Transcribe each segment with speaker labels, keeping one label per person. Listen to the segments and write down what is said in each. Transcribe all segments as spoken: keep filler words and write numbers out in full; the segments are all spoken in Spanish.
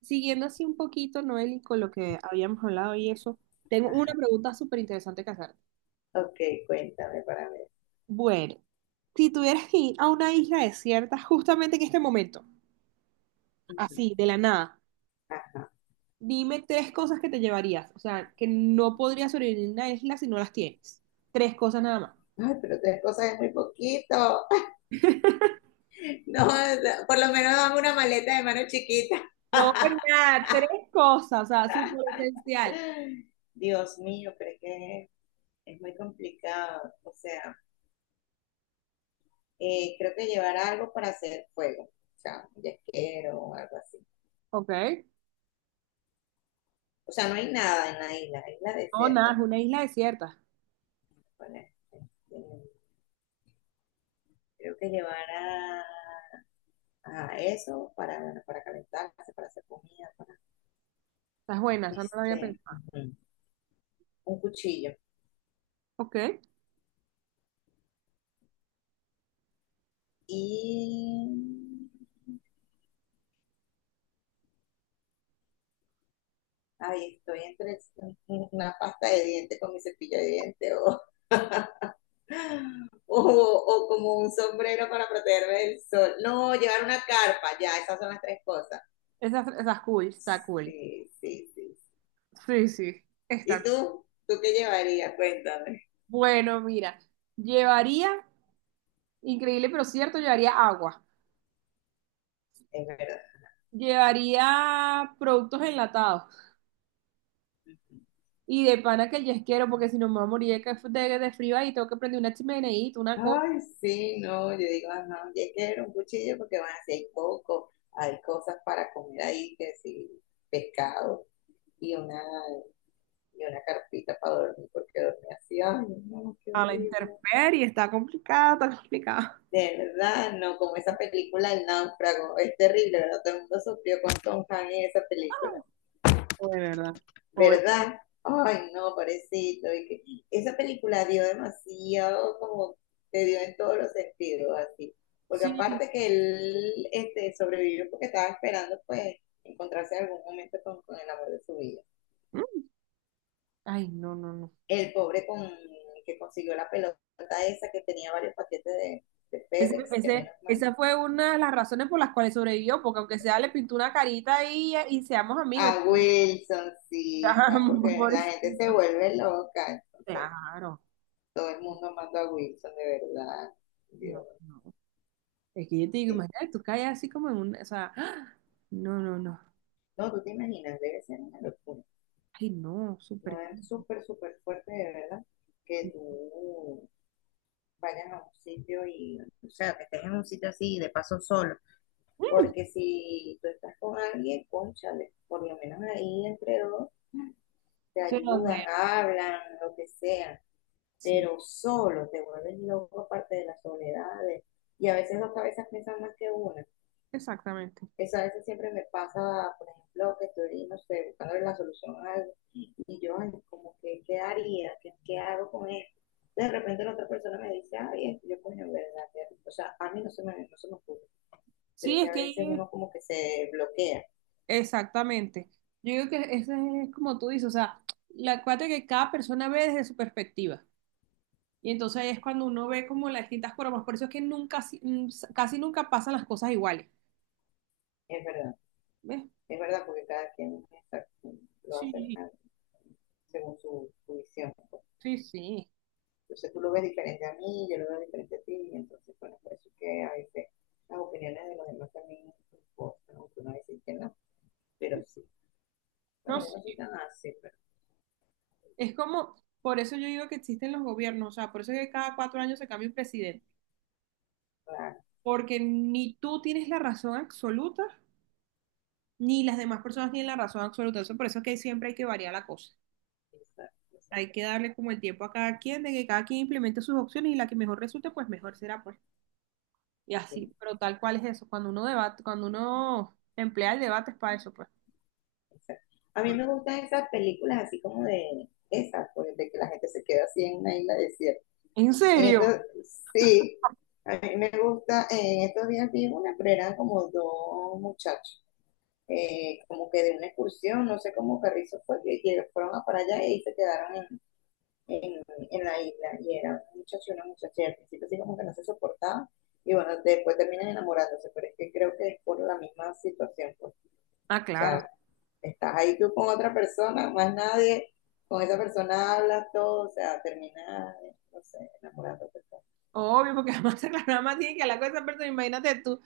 Speaker 1: Siguiendo así un poquito, Noel, y con lo que habíamos hablado y eso, tengo una pregunta súper interesante que hacerte.
Speaker 2: Ok, cuéntame para ver.
Speaker 1: Bueno, si tuvieras que ir a una isla desierta justamente en este momento,
Speaker 2: Ujú.
Speaker 1: así, de la nada,
Speaker 2: Ah,
Speaker 1: dime tres cosas que te llevarías. O sea, que no podrías sobrevivir en una isla si no las tienes. Tres cosas nada más.
Speaker 2: ay, pero tres cosas es muy poquito. No, no, por lo menos dame una maleta de mano chiquita.
Speaker 1: No, pues, nada, tres cosas, o sea, súper esencial.
Speaker 2: Dios mío, pero es que es es muy complicado. O sea, eh, creo que llevar algo para hacer fuego. O sea, un yesquero o algo así.
Speaker 1: Ok.
Speaker 2: O sea, no hay nada en la isla. Es la
Speaker 1: No, nada,
Speaker 2: desierta,
Speaker 1: es
Speaker 2: ¿no?
Speaker 1: una isla desierta.
Speaker 2: Bueno, este, creo que llevar a, a eso para, para calentarse, para hacer comida, para
Speaker 1: Estás buena, eso no lo había
Speaker 2: este,
Speaker 1: pensado.
Speaker 2: ujú, un cuchillo.
Speaker 1: Ok.
Speaker 2: Y ahí estoy entre una pasta de dientes con mi cepillo de dientes o, o, o como un sombrero para protegerme del sol. No, llevar una carpa, ya, esas son las tres cosas.
Speaker 1: Esa, esa es cool, está cool.
Speaker 2: Sí, sí, sí.
Speaker 1: Sí, sí.
Speaker 2: ¿Y
Speaker 1: Está
Speaker 2: tú? ¿Tú qué llevarías? Cuéntame.
Speaker 1: bueno, mira, llevaría, increíble pero cierto, llevaría agua,
Speaker 2: Es verdad.
Speaker 1: llevaría productos enlatados y de pana que el yesquero, porque si no me voy a morir de, ca- de- de frío ahí, tengo que prender una chimeneita, una cosa.
Speaker 2: Ay, sí, no, yo digo, ajá, y es que era un cuchillo porque van a hay coco, hay cosas para comer ahí, que sí, pescado y una y una carpita para dormir, porque dormía así, ay, no, no, qué
Speaker 1: A la
Speaker 2: horrible.
Speaker 1: intemperie, está complicado, está complicado.
Speaker 2: De verdad, no, como esa película El náufrago, es terrible, ¿verdad? Todo el mundo sufrió con Tom Hanks en esa película,
Speaker 1: De verdad. Pobre.
Speaker 2: ¿verdad? Ay, no, parecito. Y que esa película dio demasiado, como te dio en todos los sentidos, así. Porque
Speaker 1: Sí.
Speaker 2: aparte que él este, sobrevivió porque estaba esperando, pues, encontrarse en algún momento con, con el amor de su vida.
Speaker 1: Mm. Ay, no, no, no.
Speaker 2: El pobre con, que consiguió la pelota esa que tenía varios paquetes de, de
Speaker 1: Ese,
Speaker 2: FedEx, que
Speaker 1: ese-
Speaker 2: menos mal.
Speaker 1: esa fue una de las razones por las cuales sobrevivió, porque aunque sea le pintó una carita y, y seamos amigos.
Speaker 2: A Wilsoncita, porque la gente se
Speaker 1: Pobrecito.
Speaker 2: vuelve loca, entonces
Speaker 1: Claro.
Speaker 2: todo el mundo manda a Wilson, de verdad.
Speaker 1: No,
Speaker 2: Dios,
Speaker 1: no. Es que yo te digo,
Speaker 2: sí.
Speaker 1: imagínate, tú caes así como en un, o sea, ¡ah! No, no, no.
Speaker 2: No, tú te imaginas, debe ser una locura.
Speaker 1: Ay, no, súper
Speaker 2: No es
Speaker 1: caro.
Speaker 2: súper, súper fuerte, de verdad, que tú vayas a un sitio y, o sea, que estés en un sitio así, de paso solo.
Speaker 1: Mm,
Speaker 2: Porque si tú estás con alguien, cónchale por lo menos ahí entre dos, te
Speaker 1: sé
Speaker 2: ayudan,
Speaker 1: dónde.
Speaker 2: hablan, lo que sea,
Speaker 1: Sí,
Speaker 2: pero solo te vuelves loco aparte de las soledades. Y a veces dos cabezas piensan más que una.
Speaker 1: exactamente.
Speaker 2: Eso a veces siempre me pasa, por ejemplo, que estoy, no sé, buscando la solución a algo y yo, ay, como que, ¿qué haría? ¿Qué, qué hago con esto? De repente la otra persona me dice, ay, yo coño, en verdad, o sea, a mí no se me, no se me ocurre, pero es
Speaker 1: Sí,
Speaker 2: que
Speaker 1: es
Speaker 2: a veces
Speaker 1: que
Speaker 2: uno como que se bloquea,
Speaker 1: exactamente. Yo digo que ese es como tú dices, o sea, la cuate que cada persona ve desde su perspectiva. Y entonces ahí es cuando uno ve como las distintas formas. Por eso es que nunca, si- mm, casi nunca pasan las cosas iguales.
Speaker 2: es verdad.
Speaker 1: ¿Ves?
Speaker 2: Es verdad porque cada quien lo hace
Speaker 1: Sí,
Speaker 2: ah, según su, su visión, pues.
Speaker 1: sí, sí.
Speaker 2: Entonces tú lo ves diferente a mí, yo lo veo diferente a ti, y entonces, bueno, por eso es que a veces las opiniones de los demás también importan, aunque uno a veces que no, pero sí.
Speaker 1: No,
Speaker 2: Bueno, yo no
Speaker 1: sí.
Speaker 2: soy tan así, pero
Speaker 1: Es como, por eso yo digo que existen los gobiernos, o sea, por eso es que cada cuatro años se cambia un presidente.
Speaker 2: claro,
Speaker 1: Porque ni tú tienes la razón absoluta, ni las demás personas tienen la razón absoluta. Eso, por eso es que siempre hay que variar la cosa.
Speaker 2: exacto, exacto,
Speaker 1: Hay que darle como el tiempo a cada quien, de que cada quien implemente sus opciones y la que mejor resulte, pues mejor será, pues. Y
Speaker 2: sí,
Speaker 1: así, pero tal cual es eso. Cuando uno debate, cuando uno emplea el debate es para eso, pues.
Speaker 2: exacto. A mí me
Speaker 1: Porque-
Speaker 2: gustan esas películas así como de esas, pues, de que la gente se queda así en una isla desierta.
Speaker 1: ¿En
Speaker 2: En
Speaker 1: serio?
Speaker 2: estos, sí, a mí me gusta, en estos días vi una, pero eran como dos muchachos, eh, como que de una excursión, no sé cómo Carrizo fue, que que fueron a para allá y se quedaron en, en, en la isla. Y era un muchacho y una muchacha, y al principio así como que no se soportaban, y bueno, después terminan enamorándose, pero es que creo que es por la misma situación, pues.
Speaker 1: Ah,
Speaker 2: O
Speaker 1: claro.
Speaker 2: sea, estás ahí tú con otra persona, más nadie, con esa persona hablas todo, o sea, terminas, no sé, enamorándote.
Speaker 1: Obvio, porque además nada más tiene que hablar con esa persona, imagínate tú.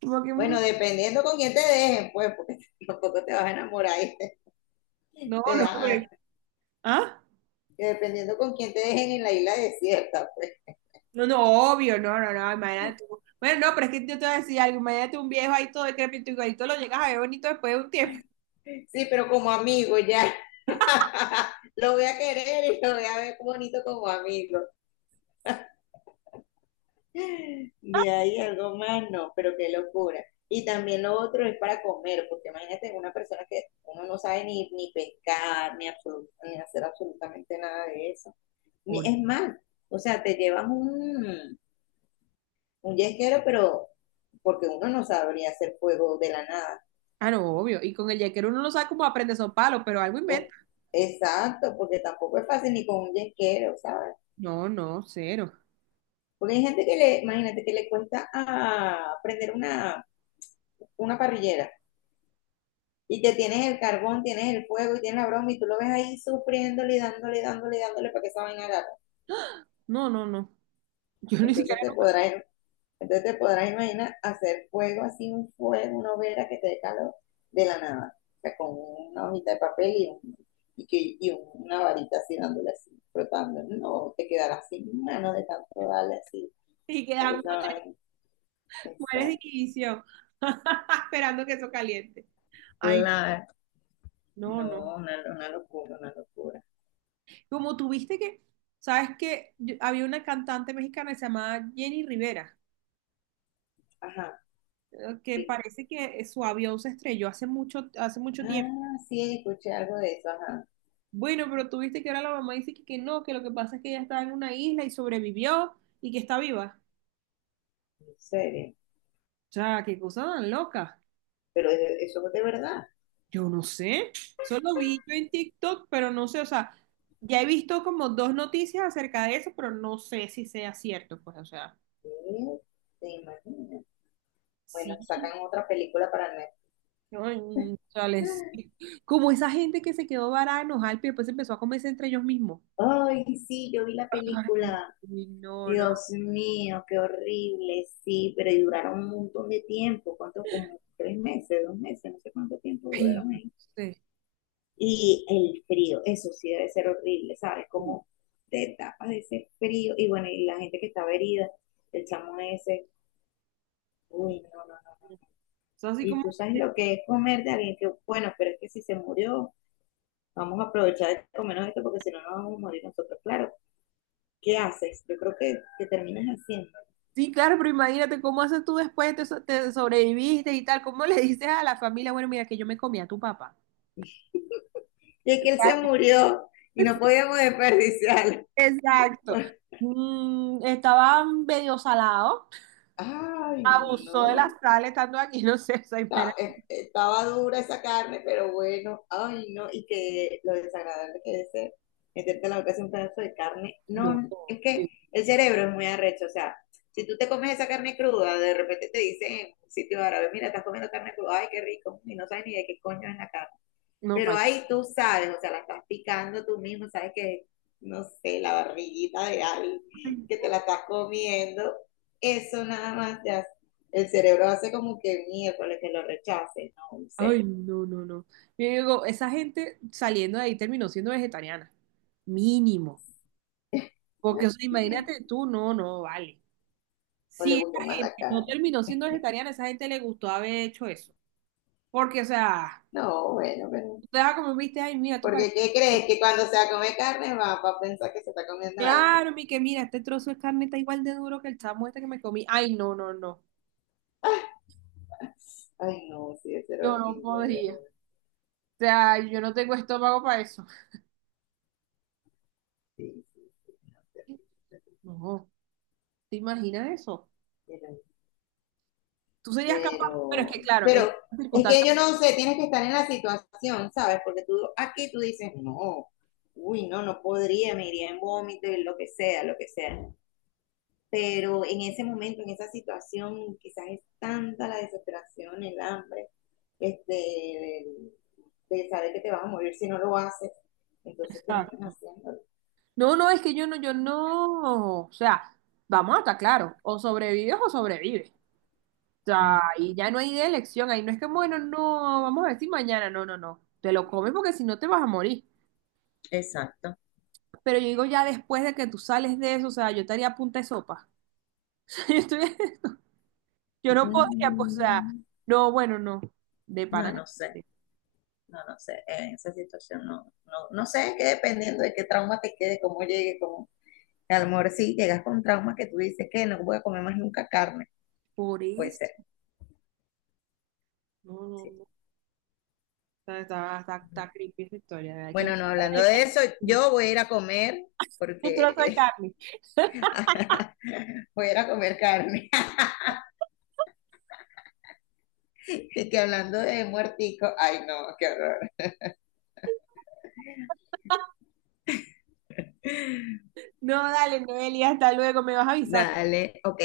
Speaker 1: Como que, mm,
Speaker 2: Bueno, dependiendo con quién te dejen, pues, porque tampoco te vas a enamorar y te,
Speaker 1: no,
Speaker 2: te
Speaker 1: no,
Speaker 2: dejan-
Speaker 1: pero... ¿Ah?
Speaker 2: dependiendo con quién te dejen en la isla desierta, pues.
Speaker 1: No, no, obvio, no, no, no, imagínate tú. Bueno, no, pero es que yo te voy a decir algo, imagínate un viejo ahí todo decrépito, igualito lo llegas a ver bonito después de un tiempo.
Speaker 2: Sí, pero como amigo ya. Lo voy a querer y lo voy a ver bonito como amigo. De ahí algo más, no, pero qué locura. Y también lo otro es para comer, porque imagínate una persona que uno no sabe ni, ni pescar, ni, absolu- ni hacer absolutamente nada de eso. Ni-
Speaker 1: Pobre.
Speaker 2: Es más, o sea, te llevas un, un yesquero, pero porque uno no sabría hacer fuego de la nada,
Speaker 1: Ah, no, obvio, y con el yaquero uno no sabe cómo aprende esos palos, pero algo inventa.
Speaker 2: ¿no? Exacto, porque tampoco es fácil ni con un yesquero, ¿sabes?
Speaker 1: No, no, cero.
Speaker 2: Porque hay gente que le, imagínate que le cuesta ah, prender una, una parrillera y que tienes el carbón, tienes el fuego y tienes la broma y tú lo ves ahí sufriéndole y dándole, dándole, dándole para que esa vaina agarre.
Speaker 1: No, no, no. Yo ni
Speaker 2: Entonces
Speaker 1: siquiera
Speaker 2: te
Speaker 1: nunca
Speaker 2: podrás Entonces te podrás imaginar hacer fuego así, un fuego, una hoguera que te dé calor de la nada. O sea, con una hojita de papel y, un- y, que- y un- una varita así dándole así, frotando. No, te quedarás sin mano de tanto darle así.
Speaker 1: y
Speaker 2: Para que
Speaker 1: quedando
Speaker 2: esa
Speaker 1: de
Speaker 2: vaina.
Speaker 1: las mujeres de
Speaker 2: Exacto.
Speaker 1: división, esperando que eso caliente. Ay,
Speaker 2: Claro.
Speaker 1: no, no.
Speaker 2: No, una, una locura, una locura.
Speaker 1: Como tuviste que, sabes que había una cantante mexicana que se llamaba Jenny Rivera,
Speaker 2: Ajá,
Speaker 1: eh, que
Speaker 2: sí.
Speaker 1: parece que su avión se estrelló hace mucho, hace mucho tiempo.
Speaker 2: Ah, sí, escuché algo de eso, ajá.
Speaker 1: Bueno, pero tú viste que ahora la mamá dice que, que no, que lo que pasa es que ella estaba en una isla y sobrevivió y que está viva.
Speaker 2: ¿En serio?
Speaker 1: O sea, qué cosa tan loca.
Speaker 2: Pero es- eso es de verdad.
Speaker 1: Yo no sé. Solo vi yo en TikTok, pero no sé. O sea, ya he visto como dos noticias acerca de eso, pero no sé si sea cierto. Pues, o sea,
Speaker 2: Sí, te imaginas. Bueno,
Speaker 1: sí.
Speaker 2: sacan otra película para
Speaker 1: no, mm, o sea, les-
Speaker 2: Netflix.
Speaker 1: Como esa gente que se quedó varada en Ojalp y después empezó a comerse entre ellos mismos.
Speaker 2: Ay, sí, yo vi la película.
Speaker 1: Ay, no, no.
Speaker 2: Dios mío, qué horrible. Sí, pero duraron un montón de tiempo. ¿Cuánto? Como tres meses, dos meses, no sé cuánto tiempo
Speaker 1: Ay,
Speaker 2: duraron
Speaker 1: no
Speaker 2: ahí.
Speaker 1: sé.
Speaker 2: Y el frío, eso sí debe ser horrible, ¿sabes? Como te tapas de ese frío. Y bueno, y la gente que estaba herida, el chamo ese. Uy, no, no, no.
Speaker 1: Es así
Speaker 2: Y
Speaker 1: como.
Speaker 2: tú sabes lo que es comer de alguien que, bueno, pero es que si se murió, vamos a aprovechar de comernos esto porque si no nos vamos a morir nosotros. Claro, ¿qué haces? Yo creo que, que terminas haciendo.
Speaker 1: Sí, claro, pero imagínate cómo haces tú después, te, so- te sobreviviste y tal, cómo le dices a la familia, bueno, mira que yo me comí a tu papá.
Speaker 2: Y es que él se murió y no podíamos desperdiciarlo.
Speaker 1: Exacto. Mm, estaba medio salado,
Speaker 2: Ay,
Speaker 1: abusó de la
Speaker 2: no.
Speaker 1: sal estando aquí, no sé, o sea, imagínate.
Speaker 2: eh, Estaba dura esa carne, pero bueno, ay, no. Y que lo desagradable que es eh, meterte en la boca así un pedazo de carne.
Speaker 1: No,
Speaker 2: No, es que
Speaker 1: eh,
Speaker 2: el cerebro es muy arrecho. O sea, si tú te comes esa carne cruda, de repente te dicen en un sitio árabe, mira, estás comiendo carne cruda, ay, qué rico, y no sabes ni de qué coño es la carne.
Speaker 1: no,
Speaker 2: Pero
Speaker 1: tal.
Speaker 2: ahí tú sabes, o sea, la estás picando tú mismo, sabes que, no sé, la barriguita de alguien que te la estás comiendo, eso nada más ya, el cerebro hace como que miércoles que lo rechace, no
Speaker 1: Ay,
Speaker 2: sé.
Speaker 1: no, no, no. Yo digo, esa gente saliendo de ahí terminó siendo vegetariana, mínimo. Porque, o sea, imagínate tú, no, no, vale.
Speaker 2: O le
Speaker 1: Si esa
Speaker 2: gustó más la
Speaker 1: gente no
Speaker 2: carne.
Speaker 1: terminó siendo vegetariana, esa gente le gustó haber hecho eso. Porque, o sea,
Speaker 2: No, bueno, pero.
Speaker 1: tú te vas como viste, ay, mira, tú
Speaker 2: Porque
Speaker 1: pareces.
Speaker 2: ¿qué crees? Que cuando se come carne va, va a pensar que se está comiendo a alguien.
Speaker 1: Claro, mi que mira, este trozo de carne está igual de duro que el chamo este que me comí. Ay, no, no, no.
Speaker 2: Ay, no, sí, debe ser
Speaker 1: Yo no
Speaker 2: horrible, de
Speaker 1: podría. O
Speaker 2: verdad.
Speaker 1: sea, yo no tengo estómago para eso.
Speaker 2: Sí, sí, sí, sí,
Speaker 1: No, ¿te imaginas eso?
Speaker 2: sí, sí,
Speaker 1: Tú serías capaz, pero es
Speaker 2: pero,
Speaker 1: que, claro, en
Speaker 2: pero
Speaker 1: estas
Speaker 2: es que
Speaker 1: circunstancias.
Speaker 2: yo no sé, tienes que estar en la situación, ¿sabes? Porque tú aquí tú dices, no, uy, no, no podría, me iría en vómito y lo que sea, lo que sea. Pero en ese momento, en esa situación, quizás es tanta la desesperación, el hambre, este, el- de saber que te vas a morir si no lo haces, entonces terminas
Speaker 1: Exacto.
Speaker 2: haciéndolo.
Speaker 1: No, no, es que yo no, yo no. O sea, vamos a estar claro. O sobrevives o sobrevives. O sea, y ya no hay de elección. Ahí no es que, bueno, no, vamos a decir mañana. No, no, no. Te lo comes porque si no te vas a morir.
Speaker 2: Exacto.
Speaker 1: Pero yo digo ya después de que tú sales de eso, o sea, yo estaría a punta de sopa. Yo estoy- yo no podría, pues, o sea,
Speaker 2: Mm,
Speaker 1: no, bueno, no. De pana.
Speaker 2: no, no sé.
Speaker 1: que-
Speaker 2: No, no sé, en esa situación no, no, no sé, es que dependiendo de qué trauma te quede, cómo llegue, cómo, a lo mejor sí llegas con traumas que tú dices que no voy a comer más nunca carne,
Speaker 1: Por
Speaker 2: puede
Speaker 1: eso.
Speaker 2: ser,
Speaker 1: No,
Speaker 2: sí.
Speaker 1: no, no. Está, está, está, está creepy esa historia. ¿Verdad? Hay que...
Speaker 2: Bueno, no, hablando de eso, yo voy a ir a comer
Speaker 1: Un trozo de
Speaker 2: porque
Speaker 1: carne.
Speaker 2: voy a ir a comer carne. Y que hablando de muertico, ay no, qué horror.
Speaker 1: No, dale, Noelia, hasta luego, me vas avisando.
Speaker 2: Dale, ok,